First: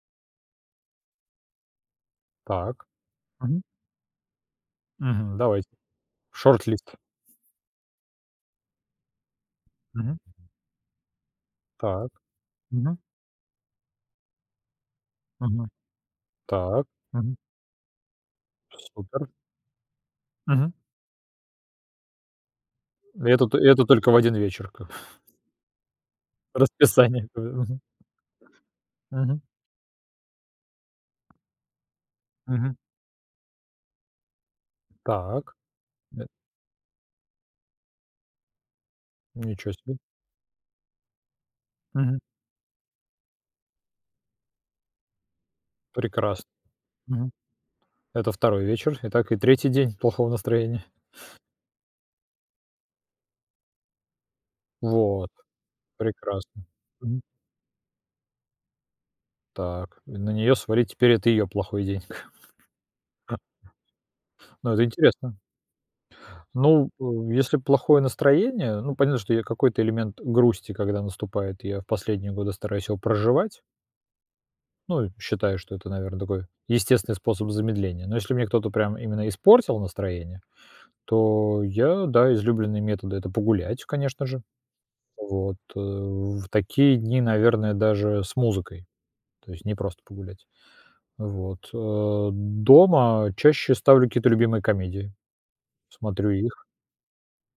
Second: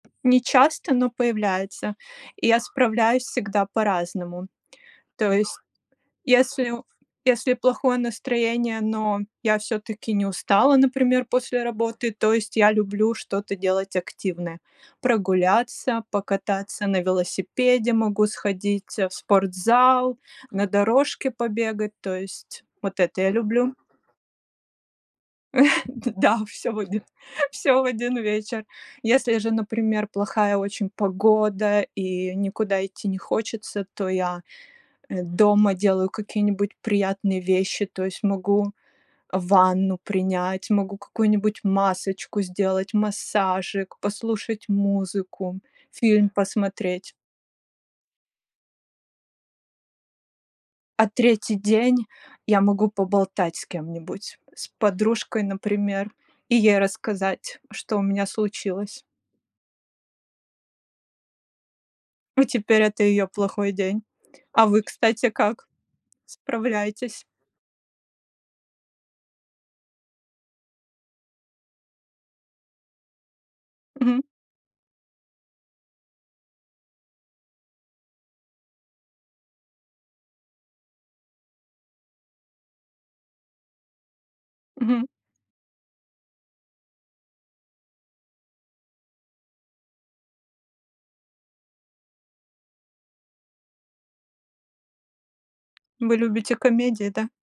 Не часто, но появляется, и я Так. справляюсь Мгм. всегда по-разному. То Мгм, есть, давайте шорт-лист. если плохое настроение, но я всё-таки Мгм. не устала, например, после работы, Так. то есть я Мгм. люблю что-то делать активное Мгм. прогуляться, Так. покататься на Мгм. велосипеде, могу сходить, э, в Супер. спортзал, на Мгм. дорожке побегать. То есть вот это я Это т люблю. это только в один вечер как. Да, всё в один Расписание пове всё в один вечер. Если Мгм. же, например, плохая очень погода и Мгм. никуда идти не хочется, то я, Так дома делаю мэ какие-нибудь приятные вещи. То есть могу Ничего себе. ванну принять могу какую-нибудь Мгм. масочку сделать, массажик, послушать музыку, фильм Прекрасно. посмотреть. Мгм. Это второй вечер, и так и третий день плохого настроения. А третий день я могу поболтать с кем-нибудь, с Вот, подружкой, например, прекрасно. и ей Мгм. рассказать, что у меня случилось. Так, и на неё свалить теперь это её плохой день. Ну теперь это её А. плохой день. А Ну вы, это кстати, интересно. как Ну, справляетесь? э, если плохое настроение, ну понятно, что я какой-то элемент грусти когда наступает, я в последние годы стараюсь его проживать. Мгм. Ну, и считаю, что это, наверное, такой естественный способ замедления, но если мне кто-то прям именно испортил настроение, то я да излюбленные методы это погулять, конечно же. Мгм. Вот, э в такие дни, наверное, даже с музыкой, то есть не просто погулять. Вот, э, дома чаще ставлю какие-то любимые комедии, Вы смотрю любите их. комедии, да?